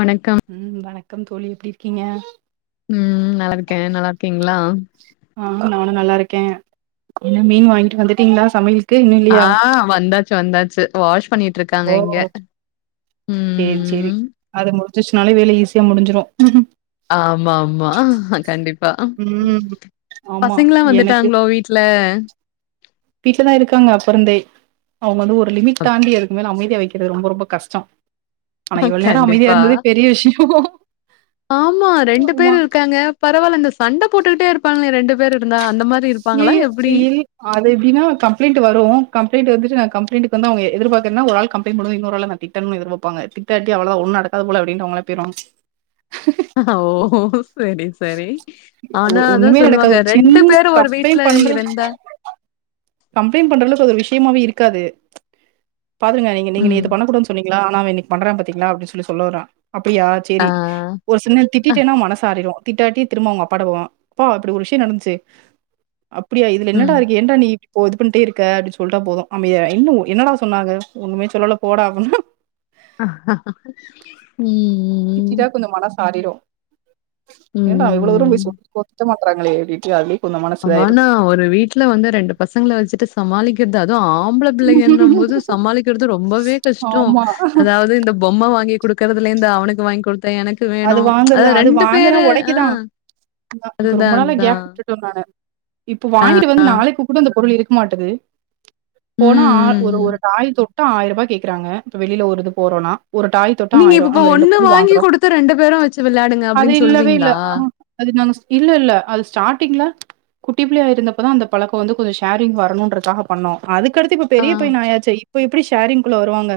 வணக்கம் ம் வணக்கம் தோழி எப்டி இருக்கீங்க ம் நல்லா இருக்கே நல்லா இருக்கீங்ளா ஆமா நானு நல்லா இருக்கே என்ன மீன் வாங்கிட்டு வந்துட்டீங்ளா சமையல் ஆ வந்தாச்சு வந்தாச்சு வாஷ் பண்ணிட்ருக்காங்க ஓ இங்க ம் சேரி ம் சேரி ம் அது முடிஞ்சிச்னாலே வேல ஈஸியா முடிஞ்சிரு ஆமா ஆமா கண்டிப் பா ம் ஆமா பசங்கல்லா எனக்கு வந்துட்டாங்ளோ வீட்ல வீட்லதா இருக்காங்க அப்பருந்தே அவுங்கள வந்து ஒரு லிமிட் தாண்டி அதுக்குமேல அமைதியா வெக் கிறது ரொம்ப ரொம்ப கஷ்டோ ஆனா இவ்வள் நேரோ அமைதியா கண்டிப்பா. இருந்ததே பெரிய விஷ்யோ ஆமா ரெண்டு பேர் இருக்காங்க பரவால்ல இந்த சண்ட போட்டுக்கிட்டே இருப்பாங்ளே ரெண்டு பேர் இருந்தா அந்த மாரி சி இருப்பாங்களா எப்டி? இல் அது எப்டினா கம்ப்ளைண்ட்டு வரு கம்ளைண்டு வந்துட்டு நா கம்ப்ளைண்டைக் வந்தா அவுங்க எ எதிர் பாக்கற்ன்னா ஒரு ஆள் கம்ளைண்ட் பண்ணுவா இன்னோரு ஆள காட்டி திட்டணுன் எதிர்பாப்பாங்க திட்டாட்டி அவ்வள தா ஒன்னு நடக்காது போல அப்டின்ட்டு அவுங்களே போய்ருவாங் ஓ செரி செரி ஆனா அதா ஒண்ணுமே சொல்வாங்க நடக்காது ஒரு ரெண்டு சின்ன பேரு ஒரு வீட்ல கம்ப்ளைண்ட் பண்ற இருந்தா கம்ப்ளைண்ட் பண்றளவுக்கு அது ஒரு விஷயமாவே இருக்காது பாத்துருங்க நீங்க நீங்க ம். நேத்து பண்ணக்கூடாதுன் சொன்னீங்ளா ஆனா அவ இன்னிக்கி பண்றா பாத்தீங்களா அப்டின் சொல்லி சொல்ல வருவா அப்டியா ஆ. செரி ஒரு சில் நேர் அ திட்டீட்டேன்னா மனசு ஆறிரு திட்டாட்டி திரும்ப அவுங்க அப்பாட்ட போவா அப்பா இப்டி ஒரு விஷ்யோ நடந்ச்சு அப்பிடியா இதுல என்னடா ம். இருக்கு ஏன்டா நீ போ இது பண்ட்டே இருக்க அப்டின் சொல்ட்டா போது அமைதியாய்ர்வா இன்னு என்னடா சொன்னாங்க ஒன்னுமே சொல்லல போடா அப்பிட்னா ம், ம் ம் திட்டீட்டா கொஞ்ச மனசு ஆறிரு ஏன்டா அவ இவ்ளோ தூரோ ம். போய் [inaudible] திட்ட மாட்றாங்களே அப்டின்ட்டு அதுல ஆனா ஒரு வீட்ல வந்து ரெண்டு பசங்கள வெச்சிட்டு சமாளிக்கற்து அது ஆம்பள பிள்ளைங்கன்னம்போது சமாளிக்கிறது ரொம்பவே கஷ்டோ ஆமா அதாவ்து இந்த பொம்ம வாங்கி குடுக்கற்துலிர்ந்து அவனுக்கு வாய்ங் குடுத்தே எனக்கு அது வேணும். வாங்கறதா அது வாங்குனா பேரு ஆ ஒடைக்குதா ஆமா இப்ப ரொம்ப அதுதான், நாளா அதுதான். கேப் விட்டு ட்டே நானு இப்ப வாங்கிட்டு வந்து நாளைக்கு கூட அந்த பொருள் இருக் மாட்டுது ம், போனா ஆ ம், ஒரு ம். ஒரு டாய் தொட்டா ஆயர்ருபா கேக்கறாங்க இப்ப வெளில ஒரு இது போறோன்னா ஒரு டாய் தொட்டா நீங்க இப்பப்ப நம்ம ஒன்னு பொருள் வாங்கி வாங்குறோம். குடுத்து ரெண்டு பேரு வெச்சு விளாடுங்க அது இல்லவே இல்ல ஆ ஆ அது நாங்க இல்ல இல்ல அது ஸ்டாட்டிங்ல குட்டி பிள்ளையா இருந்தப்ப தா அந்த பழக்கோ வந்து கொஞ்ச ஷேரிங் வரணுன்றக்காக பண்ணோ அதுக்கடுத்து இப்ப ஆ, பெரிய பையன் ஆயாச்சே இப்ப எப்டி ஷேரிங்குள்ள வருவாங்க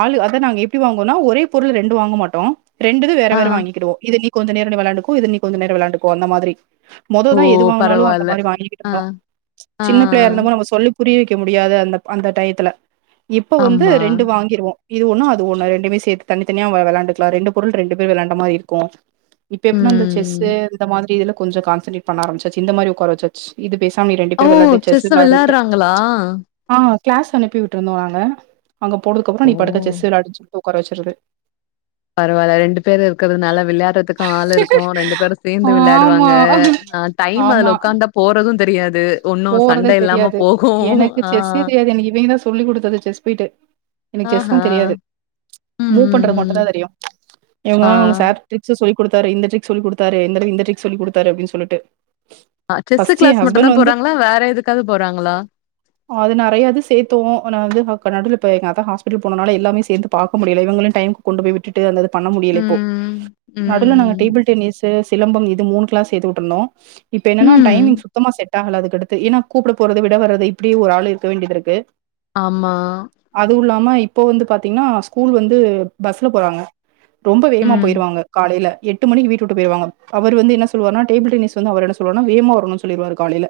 ஆளு அதா நாங்க எப்டி வாங்குவோன்னா ஒரே பொருள் ரெண்டு வாங்க மாட்டோ ரெண்டுது வேற ஆ. வேற வாங்கி கிடுவோ இது நீ கொஞ்ச நேரோ நீ விளாண்டுக்கோ இது நீ கொஞ்ச நேரோ விளாண்டுக்கோ அந்த மாதிரி மொதோ ஓ! தா எது வாங்குனாலு அந்த பரவால்ல. மாரி ஆ, வாங்கிகிட்ருந்தோ ஆ, சின்ன பிள்ளையா இருந்த மோது நம்ம சொல்லி புரிய வெக்க முடியாது அந்த அந்த டயத்துல இப்ப வந்து ஆமா. ரெண்டு வாங்கிருவோ இது ஒன்னு அது ஒன்னு ரெண்டுமே சேத்து தனி தனியா வ வெளாண்டுக்கலா ரெண்டு பொருள் ரெண்டு பேர் விளாண்ட மாரி இருக்கு இப்ப எப்பிட்னா இந்த செஸ்சு ம். இந்த மாதிரி இதுல கொஞ்ச கான்சன்ரேட் பண்ண ஆரம்பிச்சாச்சி இந்த மாரி உக்கார வெச் சு இது பேசாம நீ ரெண்டு ஓ! பேரு விளாடு செஸ் செஸ்ஸ விளாடுன்ட்ட விளையாடுறாங்களா? ஆ கிளாஸ் அனுப்பி விட்ருந்தோ நாங்க அங்க போனதுக்கப்பறோ நீ ஓ! பாட்டுக்க செஸ் விளாடு சொல்ட்டு உக்கார வெச்சர்றது பரவால்ல ரெண்டு பேர் இருக்கற்துனால விளாட்றதுக் ஆள் இருக்கு ரெண்டு பேரு சேந்து ஆமா விளாடுவாங்க ஆ டைம் ஆமா அதுல உக்காந்தா போறது தெரியாது ஒன்னு சண்ட போறதே இல்லாம தெரியாது போகு எனக்கு ஆ செஸ்ஸே தெரியாது எனக்கு இவிங்க தா சொல்லி் குடுத்தது செஸ் போய்ட்டு எனக்கு செஸ்லா ஆஹா தெரியாது ம் மூவ் ம் பண்றது மட்டு தா ம் தெரியு ஆ இவுங்கதா அவங்க சார் ட்ரிக்ஸ் சொல்லி குடுத்தாரு இந்த ட்ரிக் சொல்லி குடுத்தாரு இந்த இந்த ட்ரிக் சொல்லி குடுத்தாரு அப்டின்டு சொல்லிட்டு ஆ செஸு ஃபர்ஸ்ட்டு என் கிளாஸ் மட்டு தா ஹஸ்பண்ட் வந்து போறாங்களா வேற எதுக்காவது போறாங்களா அது நிறையாது சேத்தோ அனா வந்து நடுல இப்ப எங்க அப்பா ஹாஸ்பிட்டல் போனனால எல்லாமே சேந்து பாக்க முடில இவங்களு டைம் கொண்டு போய் விட்டுட்டு அந்தது பண்ண முடியல இப்போ ம் நடுவில நாங்க ம் டேபிள் டென்னிஸ் சிலம்பம் இது மூணு க்ளாஸ் சேத்து விட்ருந்தோ இப்ப என்னன்னா டைமிங் ம் சுத்தமா செட் ஆகல அதுக்கடுத்து ஏன்னா கூப்ட போறது விட வரது இப்டி ஒரு ஆள் இருக்க வேண்டியது இருக்கு ஆமா அதுவு இல்லாம இப்போ வந்து பாத்தீங்கன்னா ஸ்கூல் வந்து பஸ்ல போறாங்க ரொம்ப வேகமா ம் போயிருவாங்க காலைல எட்டு மணிக்கு வீட்டு விட்டு போயிருவாங்க அவர் வந்து என்ன சொல்லுவாருனா டேபிள் டென்னிஸ் வந்து அவர் என்ன சொல்லுவார்னா வேமா வரனு சொல்லிருவார் காலையில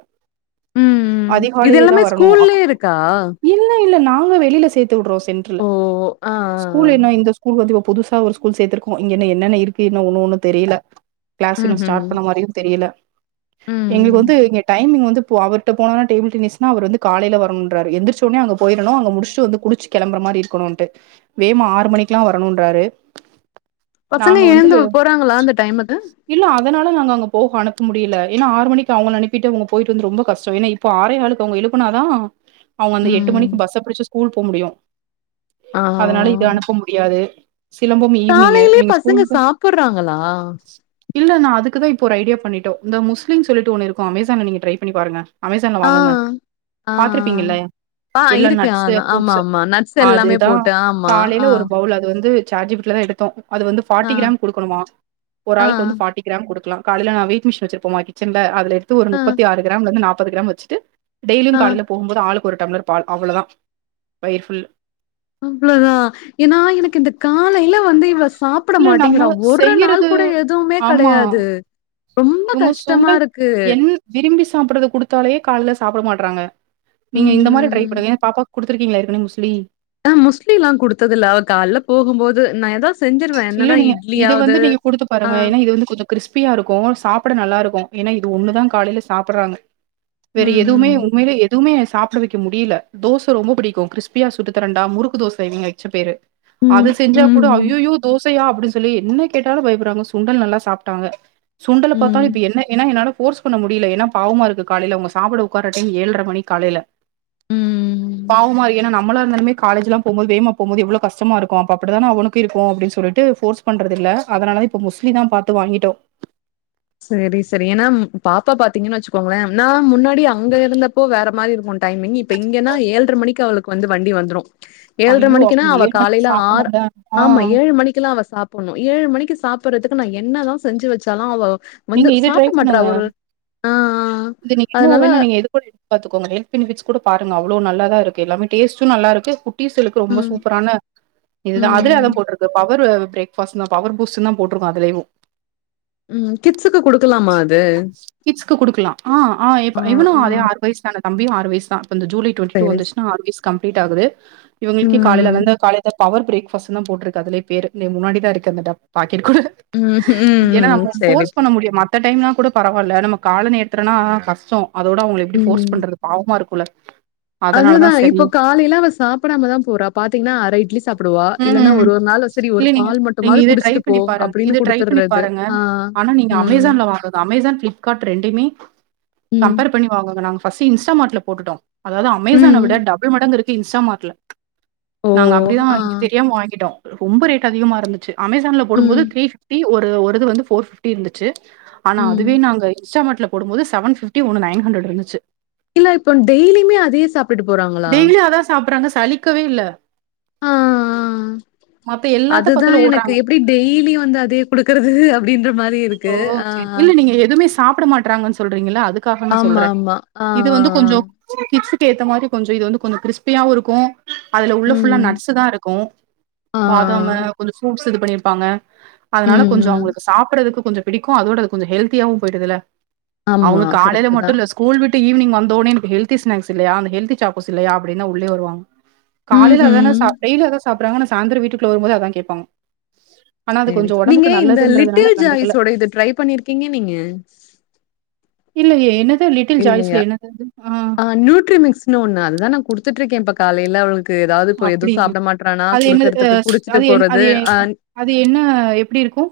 ம் இது அதிகாலையதா எல்லாமே வரணு ஸ்கூல்லயே இருக்கா? இல்ல இல்ல நாங்க வெளியில சேத்து விடுறோ சென்டர்ல ஓ ஆ ஆ ஸ்கூல் ஆ. என்ன இந்த ஸ்கூல் வந்து இப்ப புதுசா ஒரு ஸ்கூல் சேத்துருக்கோ இங்கன்ன என்னென்ன இருக்கு இன்னு ஒன்னு ஒன்னு தெரியல கிளாஸ் இன்னு ம்ஹ்ம் ஸ்டார்ட் பண்ண மாரியு தெரியல எங்களுக்கு ம் வந்து இங்க டைமிங் வந்து இப்ப அவர்ட்ட போனனா டேபிள்டென்னிஸ்னா அவர் வந்து காலையில வரனுன்ராறு எந்திரிச்ச ஒடனே அங்க போயிரனு அங்க முடிஸ்ட்டு வந்து குளிச்சு கிளம்புற மாரி இருக்கணுன்ட்டு வேமா ஆறு மணிக்குலா வரணுன்றாரு பசங்க நாங்க வந்து எழுந்து போறாங்களா அந்த டைமுக்கு இல்ல அதனால நாங்க அங்க போக அனுப்ப முடியல ஏனா ஆறு மணிக்கு அவங்கள அனுப்பிட்டு இவுங்க போயிட்டு வந்து ரொம்ப கஷ்டோ ஏன்னா இப்ப ஆறேகாளுக்கு அவங்க எழுப்புனா தா அவங்க அந்த எட்டு ம் மணிக்கு பஸ்ஸ பிடிச்சு ஸ்கூல் போ முடியு ஆ அதனால இது அனுப்ப முடியாது சிலம்பம் ஈவினிங்கு காலையிலயே இவிங்க பசங்க ஸ்கூல்கு சாப்புட்றாங்களா? இல்ல நா அதுக்குதா இப்போ ஒரு ஐடியா பண்ணிட்டோ இந்த முஸ்லீம் சொல்லிட்டு ஒண்ணு இருக்கு அமேசான்ல நீங்க ட்ரை பண்ணி பாருங்க அமேசான்ல ஆ வாங்குங்க ஆ பாத்துருப்பீங்கல்ல ஆ ஆ எல்லா இருக்கு ஆ நட்ஸு ஆமா ஃப்ரூட்ஸு ஆமா நட்ஸ் எல்லாமே அதுதா போட்டு ஆமா ஆ காலையில ஒரு பவுல் அது வந்து சாட்ஜிபிட்டில தா எடுத்தோ அது வந்து ஆ ஃபார்டி கிராம் குடுக்கணுமா ஒரு ஆ ஆளுக்கு வந்து ஃபாட்டி கிராம் குடுக்கலா காலையில நா வெயிட் மிஷின் வச்சிருப்போமா கிச்சன்ல அதுல எடுத்து ஒரு ஆ முப்பத்தி ஆறு கிராம்ல இருந்து நாப்பது கிராம் வச்சுட்டு டெய்லியு ஆ கால்ல போகும்போது ஆளுக்கு ஒரு டம்ளர் பால் அவ்வளோதா வயிர் ஃபுல் அவ்ளதா ஏன்னா எனக்கு இந்த காலையில வந்து இவ்ள சாப் ப்பிட இல்ல நம்ம மாட்டேங்கிறா ஒரு நாள் செய்யறது கூட எதுவுமே ஆமா கிடையாது ரொம்ப இவங்க கஷ்டமா சுண்டல் இருக்கு என் விரும்பி சாப்பிடறத குடுத்தாலே கால்ல சாப்பிட மாட்றாங்க நீங்க ம் இந்த மாரி ட்ரை ம் பண்ணுங்க பாப்பா குடுத் த்துருக்கீங்களா ஏற்கனே முஸ்லீ ஹ முஸ்ட்லி லா குடுத்ததில்ல அவ கால்ல போகும்போது நா எதா செஞ்சிருவே இல்ல என்னன்னா நீங்க இது இட்லியாவது வந்து நீங்க குடுத்து ஆ பாருங்க ஏன்னா இது வந்து கொஞ்சோ கிறிஸ்ப்பியா இருக்கு சாப்பிட நல்லா இருக்கு ஏன்னா இது ஒண்ணுதா காலையில சாப்பிட்றாங்க வேற ம் எதுவுமே ம் உண்மையிலே எ துமே சாப்பிட வைக்க முடியல தோசை ரொம்ப பிடிக்கு கிறிஸ்பியா சுட்டு தரண்டா முறுக்கு தோசை இவங்க வச்ச பேரு அது ம் செஞ்சா ம் கூட ம் ஐய்யயோ தோசையா அப்டி சொல்லி என்ன கேட்டாலு பயப்பட்றாங்க சுண்டல் நல்லா சாப்ட்டாங்க சுண்டல பாத்தாலு ம் இப்ப என்ன ஏன்னா என்னால ஃபோர்ஸ் பண்ண முடியல ஏன்னா பாவமா இருக்கு காலையில அவங்க சாப்ட உக்கார டைம் ஏழ்ரை மணி காலையில ம் பாவமா ஏன்னா நம்மளா இருந்தாலுமே காலேஜ் எல்லா போகும்போது வேமா போகும்போது எவ்ளோ கஷ்டமா இருக்கு அப்ப அப்படிதான அவனுக்கு இருக்கு அப்படின் சொல்லிட்டு ஃபோர்ஸ் பண்றதுல்ல அதனால இப்ப முஸ்லி தா பாத்து வாங்கிட்டோ செரி செரி ஏனா ம் பாப்பா பாத்தீங்கன் வெச்சுக்கோங்களேன் நா முன்னாடி அங்க இருந்தப்போ வேற மாரி இருக்கு டைமிங் இப்ப இங்கன்னா ஏழ்ர மணிக்கு அவளுக்கு வந்து வண்டி வந்துரு ஏழ்ர ஐயோ! மணிக்குனா அப்ப அவ மணிக்கு காலையில ஆறு சாப்பிடணும்ல. ஆ. ஆமா ஏழு மணிக்கெல்லா அவ சாப் பண்ணு ஏழு மணிக்கு சாப்பறதுக்கு நா என்னதா செஞ்சு வெச்சாலு அவ வந்து நீங்க இது ட்ரை சாப்ட மாட்றா பண்ணுங்க ஒரு ஆ ஆ இது நீங்க இன்ன அதனால வேணா நீங்க இது [unintelligible] பாத்துகோங்க ஹெல்து ஃபெனிபிட் கூட பாருங்க அவ்ளோ நல்லாதா இருக்கு எல்லாமே டேஸ்டு நல்லாருக்கு கு டீஸ்சலுக்கு ரொம்ப ம் சூப்பரான இதுதா அதுல அதா ம் போட்டிருக்கு பவரு பிரேக் ஃபாஸ்ட்னா பவர் பூஸ்டுன்தா போட்டிருக்கு அதுலயு ம் கிட்ஸுக்கு குடுக்கலாமா அது கிட்ஸ்க்கு குடுக்கலா ஆ ஆ இப் இவனு அதே ஆறு வைஸ்தான தம்பியு ஆறு வய்சுதா ஜூலை டுவெண்டி டூ சரி சரி. வந்துச்சுனா ஆறு வய்சு கம்ப்ளீட் ஆகுது இவுங்களுக்கு காலில ம் வந்து கால த பவர் பிரேக்ஃபாஸுன்தா போட்ருக்கு அதுலியே பேரு எ முன்னாடிதா இருக்கு அந்த டப் பாக்கெட் கூட ம் ஏன்னா ம் நம்ம செரி ஃபோர்ஸ் பண்ண செரி மத்த டைம்லா கூட பரவால்ல நம்ம கால நேர்த்துலனா கஷ்டோ அதோட அவுங்ள எப்டி போர்ஸ் பண்றது பாவமா இருக்குல அதுதா இப்ப காலையில அவ சாப்பிடாமதா போறா பாத்தீங்ன்னா அர இட்லி சாப்பிடுவா இல்லன்னா ம். ஒரு ஒரு நாள் செரி ஒரு இல்ல நீங்க பால் நீங்க மட்டுமாது இத ட்ரை குடிச்சிட்டு போ பண்ணி பாருங்க. இத அப்படின்னு ட்ரை பண்ணி குடுத்துட்றது பாருங்க. ஆ ஆனா நீங்க ம். அமேசான்ல வாங்கது அமேசான் ப்ளிப்காட் ரெண்டயிமே ம். கம்பேர் பண்ணி வாங்குங்க நா ஃபஸ்ட்டு இன்ஸ்டமாட்ல போட்டுட்டோ அதாது ம். அமேசான விட டபிள் மடங்கிருக்கு இன்ஸ்டாமாட்ல ஓ! நாங்க அப்டிதா ஆ. இங்க தெரியாம வாங்கிட்டோ ரொம்ப ரேட் அதிகமா இருந்துச்சு அமேசான்ல்ல ம். போடும்போது த்ரீ ஃபிஃப்டி ஒரு ஒரிது வந்து ஃபோர் ஃபிஃப் இருந்துச்சு ஆனா ம். அதுவே நாங்க இன்ஸ்டாமாட்ல போடும்போது செவன் ஃபிஃப்டி ஒன்னு நைன் ஹண்ட்ரட்ருந்துச்சு இல்ல இப்போ டெய்லியுமே அதே சாப்டுட்டு போறாங்களா டெய்லி அதான் சாப்பிடுறாங்க. சலிக்கவே இல்ல. ஆ மத்த எல்லாத்த பாத்தாலு ஓட்றாங்க இப்பிடி டெய்லி வந்து அதே குடுக்குறது அப்படின்ற மாரி இரு ஓ செ இல்ல நீங்க எதுமே சாப்பிட மாட்டறாங்கன் சொல்றீங்கள அது க்காக நா ஆமா, சொல்றே ஆமா. ஆ, ஆ. இது வந்து கொஞ்சோ கிட்ஸ்க்கு ஏத்த மாரி கொஞ்சோ இது வந்து கொஞ்சோ க்ரிஸ்பியாவு இருக்கு அதுல உள்ள ம். ஃபுல்லா நட்ஸுதா இருக்கு ஆ. பாதாமு கொஞ்சோ ஃப்ரூட்ஸ் இது பண்ணியிருப்பாங்க ம், அதனால கொஞ்சோ ம். அவுங்களுக்கு சாப்பிறதுக்கு கொஞ்சோ பிடிக்கு அதோட அது கொஞ்சோ ஹெல்தியாவு போயிடுதில்ல ஆமா. அவுங்க காலையில கரெக்ட்டு தான். மட்டுல்ல ஸ் கூல் விட்டு ஈவினிங் வந்தோனே எனக்கு ஹெல்தி ஸ்நாக்ஸ் இல்லயா அந்த ஹெல்தி சாக்ஸ்கோஸ் இல்லயா அப்படின்தா உள்ளே வருவாங்க காலைல அதானே ம்ஹ்ம். சாப் டெய்லி அதா சாப்பறாங்க ஆனா சாய்ந்தரோ வீட்டுக்குள்ள வரும்போது அதா கேப்பாங்க ஆனா அது சேரி கொஞ்சோ நீங்க ஒடம்புக்கு இந்த நல்லதுன்றதுனால லிட்டில் கண்டுக்கல ஜாய்ஸ்யோட இது ட்ரை பண்ணியிருக்கீங்க நீங்க இல்லயே என்னது லிட்டில் ஜாய்ஸ்ல என்னதது ஆ அ நியூட்ரிமிக்ஸ்னு ஒண்ணு அதுதா நா குடுத்துட்ருக்கே இப்ப காலையில அவளுக் கு எதாவ்து இப்ப எது அப்டிங்க சாப்பிட மாட்றானா அது என்ன குடுக்கறதுக்கு குடிச்சுட்டு அது என் போறது அது எ அ அது என்ன எப்டி இருக்கு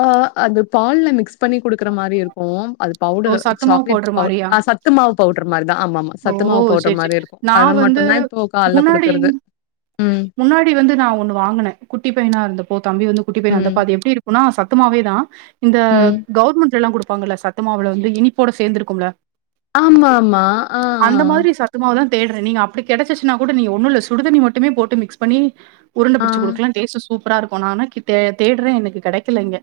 ஆ அது பால்ல மிக்ஸ் பண்ணி குடுக்குற மாரி இருக்கு அது ஓ பவுடரு சத்தமாவு சாக்லேட் போடுற பவ் மாரியா அ சத் துமாவு பவுட்ரு மாரிதா ஆமாமா ஓ சத்து மாவு பவுடன் சேரி மாரி சேரி இருக்கு நா அத வந்து மட்டுந்தா இப்போ கால்ல முன்னாடி குடுக்கறது ம் முன்னாடி வந்து நா ஒன்னு வாங்குன குட்டி பையனா இருந்தப்போ தம்பி வந்து குட்டி பையனா இருந்தபோ ம் அது எப்டி இருக்குனா சத் துமாவேதானன இந்த ம் கவுர்மெண்ட்லெல்லா குடுப்பாங்கல்ல சத்தமாவுல வந்து இனிப்போட சேந்திருக்குமுல ஆமா ஆமா ஆ ஆ அந்த மாரி சத்தமாவ தா தேட்ற நீங்க அப்டி கெடச்சிச்சுன்னா கூட நீ ஒண்ணுல்ல சுடுதண்ணி மட்டுமே போட்டு மிக்ஸ் பண்ணி உருண்ட ஆ பிடிச்சு குடுக்லா டேஸ்ட்டு சூப்பரா இருக்கோ நா ஆனா கே தேட்ற எனக்கு கெடைக்கல இங்க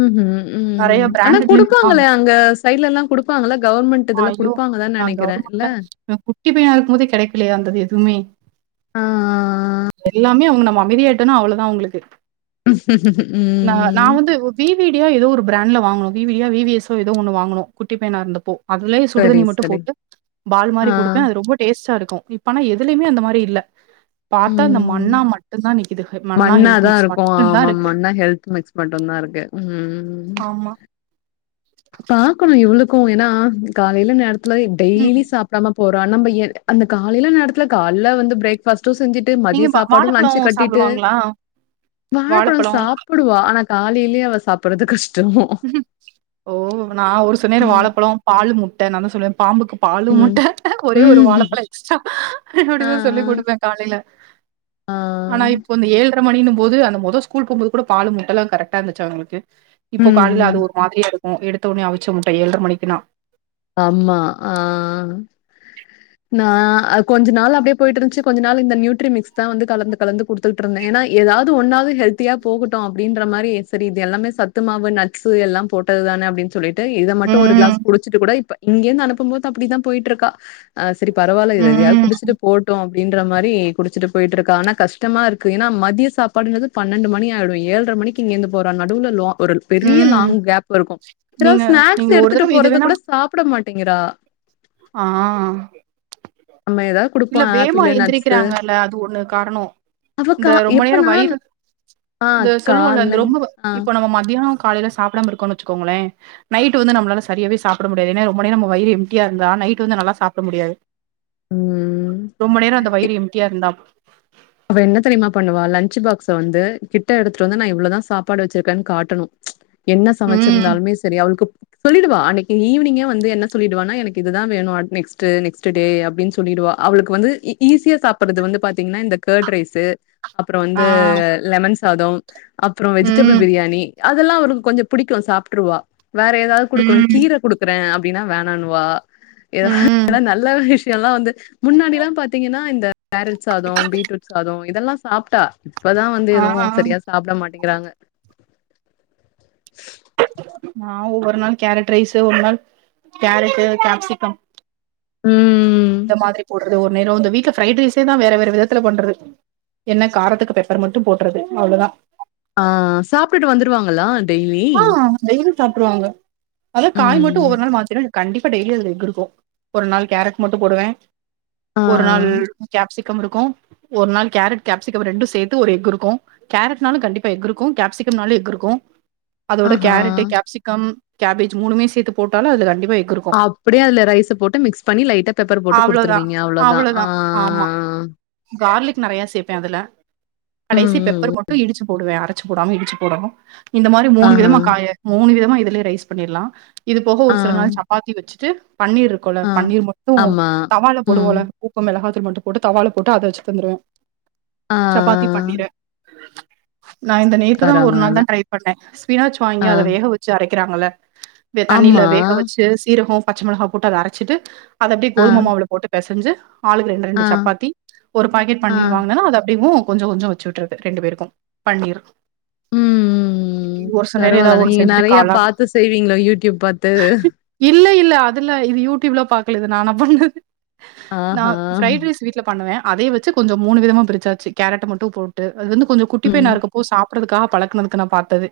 ம் ஹும் ம் நெறைய ம் ஆனா பிராண்டட்லயே விப்பாங்க குடுப்பாங்ளே அங்க சைட்லெல்லா குடுப்பாங்கல்ல கவர்மெண்ட் இதுல ஐயோ குடுப்பாங்கதா நெனைக்கிற இல்ல கவர்மெண்ட்ல நா குட்டி பையனா இருக்கும் போதே கெடைக்கலையா அந்தது எதுமே ஆ. எல்லாமே அவுங்க நம்ம அமைதியாட்டோனா அவ்ளோதா அவுங்ளுக்கு ந நா ம். வந்து வி வி டியோ ஏதோ ஒரு பிராண்ட்ல வாங்ணு வி வி டியோ வி வி எஸ் ஒ ஏதோ ஒன்னு வாங்னு குட்டி பையனா இருந்தப்போ அதுலே சரி, சுடுதண்ணி மட் சரி. போட்டு பால் ஆ. மாரி குடுப்பே அது ரொம்ப டேஸ்ட்டாருக்கு இப்பனா எதுலேயுமே அந்த மாரி இல்ல பாத்தா அந்த மண்ணா மட்டு தா நிக்குது மன்னா மண்ண ஹெல்த் தா மிக்ஸ் இருக்கோ மட்டும் தான் ஆமா இருக்கு. மண்ணா ஹெல்த் மிக்ஸ் மட்டுதா இருக்கு ஆமா பாக்கணு இவ்ளுக்கு ஏன்னா காலையில நேரத்துல டெய்லி ம். சாப்டாம போறோம் நம்ம எ அந்த காலைல நேரத்துல காலைல வந்து பிரேக் ஃபாஸ்ட்டு செஞ்சுட்டு ட்டு நீங்க மதிய ப சாப்பாடு லஞ்ன்சு வாழைப்பழம் கட்டிட்டு சாப்பிடுவாங்களா? வாழப்பழோ வாழைப்பழம். சாப் சாப்டுவா ஆனா காலைலே அவ சாப்பறது கஷ்டமோ ம் ஓ நா ஒரு சொன்னனே ம், வாழப்பழம் பாலு முட்ட நா தா சொல்வ பாம்புக்கு பாலு ம். முட்ட ஒரே ஒரு ம். வாழப்பழம் ஆ இப்டிதா ஆ சொல்லி குடுப்பே காலைல ஆ ஆனா இப்போ இந்த ஏழ்ற ஏழு மணினு போது அந்த முத ஸ்கூல் போகுபோது பால் முட்டல்லா கரெக்டா இருந்துச்சு அவுங்களுக்கு இப்போ ம் காலைல அது ம் ஒரு மாதிரியா இருக்கு எடுத்த உடனே அவிச்ச முட்ட ஏழர மணிக்குனா ஆமா ஆ நா கொஞ்ச நாள் அப்டியே போய்ட்டு இருந்துச்சு கொஞ்ச நாள் இந்த நியூட்ரி மிக்ஸ் தா வந்து கலந்து கலந்து கொடுத் தோட்ருந்தே ஏன்னா எதாவ்து ஒன்னாவ்து ஹெல்த்தியா போகட்டு அப்டின்ற மாரி சரி இது எல்லாமே சத் சத்து மாவு நட்ஸ் எல்லாம் போட்டதுதானே அப்டின் சொல்லி ட௰இத மட்டோ ஒரு கிளாஸ் ம் குடிச்சுட்டு கூட இப்ப இங்கருந்து அனுப்பு போது அப்டிதா போயிட்டுருக்கா ஆ செரி பரவால்ல இதுயா ம் குடிச்சுட்டு போ ட்டு அப்டின்ற மாரி குடிச்சுட்டு போயிட்டு இருக்கா ஆனா கஷ்டமா இருக்கு ஏன்னா மத்திய சாப்பாடுனது பன்னெண்டு மணி ஆயிடு ஏழ்ர மணிக்கு இங்கிந்து போறா நடுவுல லா ஒரு பெரிய ம் லாங் கேப்ல இருக்கோ அப்றோ நீங்க ஸ்நாக்ஸ் நீங்க ஒரு எடுத்துட்டு தடவ இது போறது வேணா கூட சாப்பிட மாட்டேங்கிறா ஆ நம்ம ஏதாவது குடுப்போ இல்ல வேமா ஆப்பிளு நட்ஸ் எந்திரிக்கிறாங்கல்ல அது ஒண்ணு காரணோ அவ கா இந்த ரொம்ப நேர எப்பனா வயிறு ஆ இந்த சொல்லுவோல கால்ல இந்த ரொம்ப ஆ இப்ப நம்ம மதியானோ காலைல சாப்டாம இருக்கோனுன் வெச்சுகோங்ளே நைட்டு வந்து நம்மளால சரியவே சாப்பிட முடியாது ஏனா ரொம்ப நேரோ நம்ம வயிறு எம் டி யா ந்தா நைட் வந்து நல்லா சாப்ட முடியாது ம் ரொம்ப நேர அந்த இ வயிறு எம்ட்டியா இருந்தா அவ என்ன தெரியுமா பண்ணுவா லஞ்சு பாக்ஸ்ஸ வந்து கிட்ட எடுத்துட்டு வந்து நா இவ்ளதா சாப்பாடு வெச்சிருக்கேன்னு காட்டணு என்ன ம் சமச்சிருந்தாலுமே செரி அவுளுக்கு சொல்லிடுவா அன்னைக்கு ஈவினிங்கே வந்து என்ன சொல்லிடுவான்னா எனக்கு இதுதா வேனு நெஸ்ட்டு நெக்ஸ்ட் டே அப்டின்னு சொல்லிடுவா அவளுக்கு வந்து இ ஈஸியா சாப்பறது வந்து பாத்தீங்கன்னா இந்த கேர்ட் ரைஸ்ஸு அப்புற வந்து ஆ லெமன் சாதம் அப்புற வெஜிடேபிள் ம் பிரியாணி அதெல்லா அவளுக்கு கொஞ்ச பிடிக்கு சாப்ட்ருவா வேற எதாவ் குடுக்குணு ம் கீர குடு க்குறே அப்டினா வேணானுவா ம் எதனா நல்ல விஷியோல்லா வந்து முன்னாடில்லாம் பாத்தீங்கன்னா இந்த கேரட் சாதோ பீட்ரூட் சாதோ இதெல்லா சாப்ட்டா இப்பதா வந்து ஆ ஆ எதுவும் சரியா சாப்ட மாட்டேங்கிறாங்க நா ஒவ்வொரு நாள் கேரட் ரைஸு ஒரு நாள் கேரட்டு கேப்சிக்கம் ம் இந்த மாதிரி போடுறது ஒரு நேரோ இந்த வீட்ல பிரைட் ரைஸே தா வேற வேற விதத்துல பண்றது என்ன காரத்துக்கு பெப்பர் மட்டும் போட்டுறது அவ்ளதா ஆ சாப்ட்டுட்டு வந்துடுவாங்களா டெய்லி வெய்லி சாப்டுவாங்க அத காய் மட்டு ம் ஒவ்வொரு நாள் மாத்திருவ கண்டிப்பா டெய்லி அதுல எக் இருக்கு ஒரு நாள் கேரட் மட்டு போடுவே ஆ ஒரு நாள் கேப்சிகம் இருக்கு ஒரு நாள் கேரட் கேப்சிக்கம் ரெண்டு சேத்து ஒரு எக் இருக்கு கேரட்னாலு கண்டிப்பா எக் இருக்கு கேப்சிக்கம்னாலு எக் இருக்கு அதோட ஆஹா கேரட்டு் கேப்சிக்கம் கேபேஜ் மூனுமே சேத்து போட்டாலு அதுல கண்டிப்பா எக் இரு அப்பிடியே அதுல ரைஸ போட்டு மிக்ஸ் பண்ணி லைட்டா பெப்பர போட்டு அவ்ளோதா குடுத்துருவீங்க அவ்ளோதா ஆ ஆமா கார்லிக் நறையா சேப்பே அதுல ம் கடேசி பெப்பர் ம் ம க்கு இடுச்சு போடுவே அரச்சு போடாம இடுச்சு போடணு இந்த மாரி மூனு விதமா ஆஹா காய மூனு விதமா இதுலயே ரைஸ் பண்ணீர்லா இது போக ஆ, ஒரு சில நாள் சப்பாத்தி வெச்சுட்டு பன்னீர் இரு க்குல ஆ. பன்னீர் மட்டு ஆமா. தவா ல ம். போடுவோல உப்பு மொளகாத்தூள் மட்டு போட்டு தவா ல போட்டு அத வெச்சு தந்துடுவே ஆ, ஆ. சப்பாத்தி பன்னீரு நா இந்த நேத்து தா ஒரு நாள் பரவால்ல. தா ட்ரை பண்ணே ஸ்பினாஸ் வாங்கி ஆ. அத வேக வெச்சு அரக்கிறாங்கல்ல தண்ணீல ஆமா. வேக வெச்சு சீரகொ பச்ச மொளகா போட்டு அத அரச்சிட்டு அத அப்டியே ஆ, கோதும மாவுல போட்டு பெசஞ்சு ஆளுக்கு ரெண்டு ஆ, ரெண்டு சப்பாத்தி ஒரு பாக்கெட் ஆ. பன்னீர் வாங்னனா அது அப்டேயு கொஞ்சோ கொஞ்சோ வெ வெச்சு உட்ரற்றது ரெண்டு பேருக்கு பன்னீர் ம் ஒரு சில நேரம் பரவால ஏதாவது ஒண்ணு நீங்க செஞ்சுட்டு நறையா காளான் பாத்து செய்வீங்களோ யூடியூப் பாத்து இல்ல இல்ல அதெலா இது யூடியூப் லா பாக்கல இது நானா பண்ணது நா ஆஹா! ஃப்ரைட் ரைஸ் வீட்ல பண்ணுவே அதைய வெச்சு கொஞ்சொ மூனு விதமா பிரிச்சாசு கேரட்ட மட்டு போட்டு அது வந்து கொஞ்சொ குட்டி ம். பையனா இருக்கப்போ சா ப்பறதுக்கா பழக்குனதுக்கு நா பாத்தது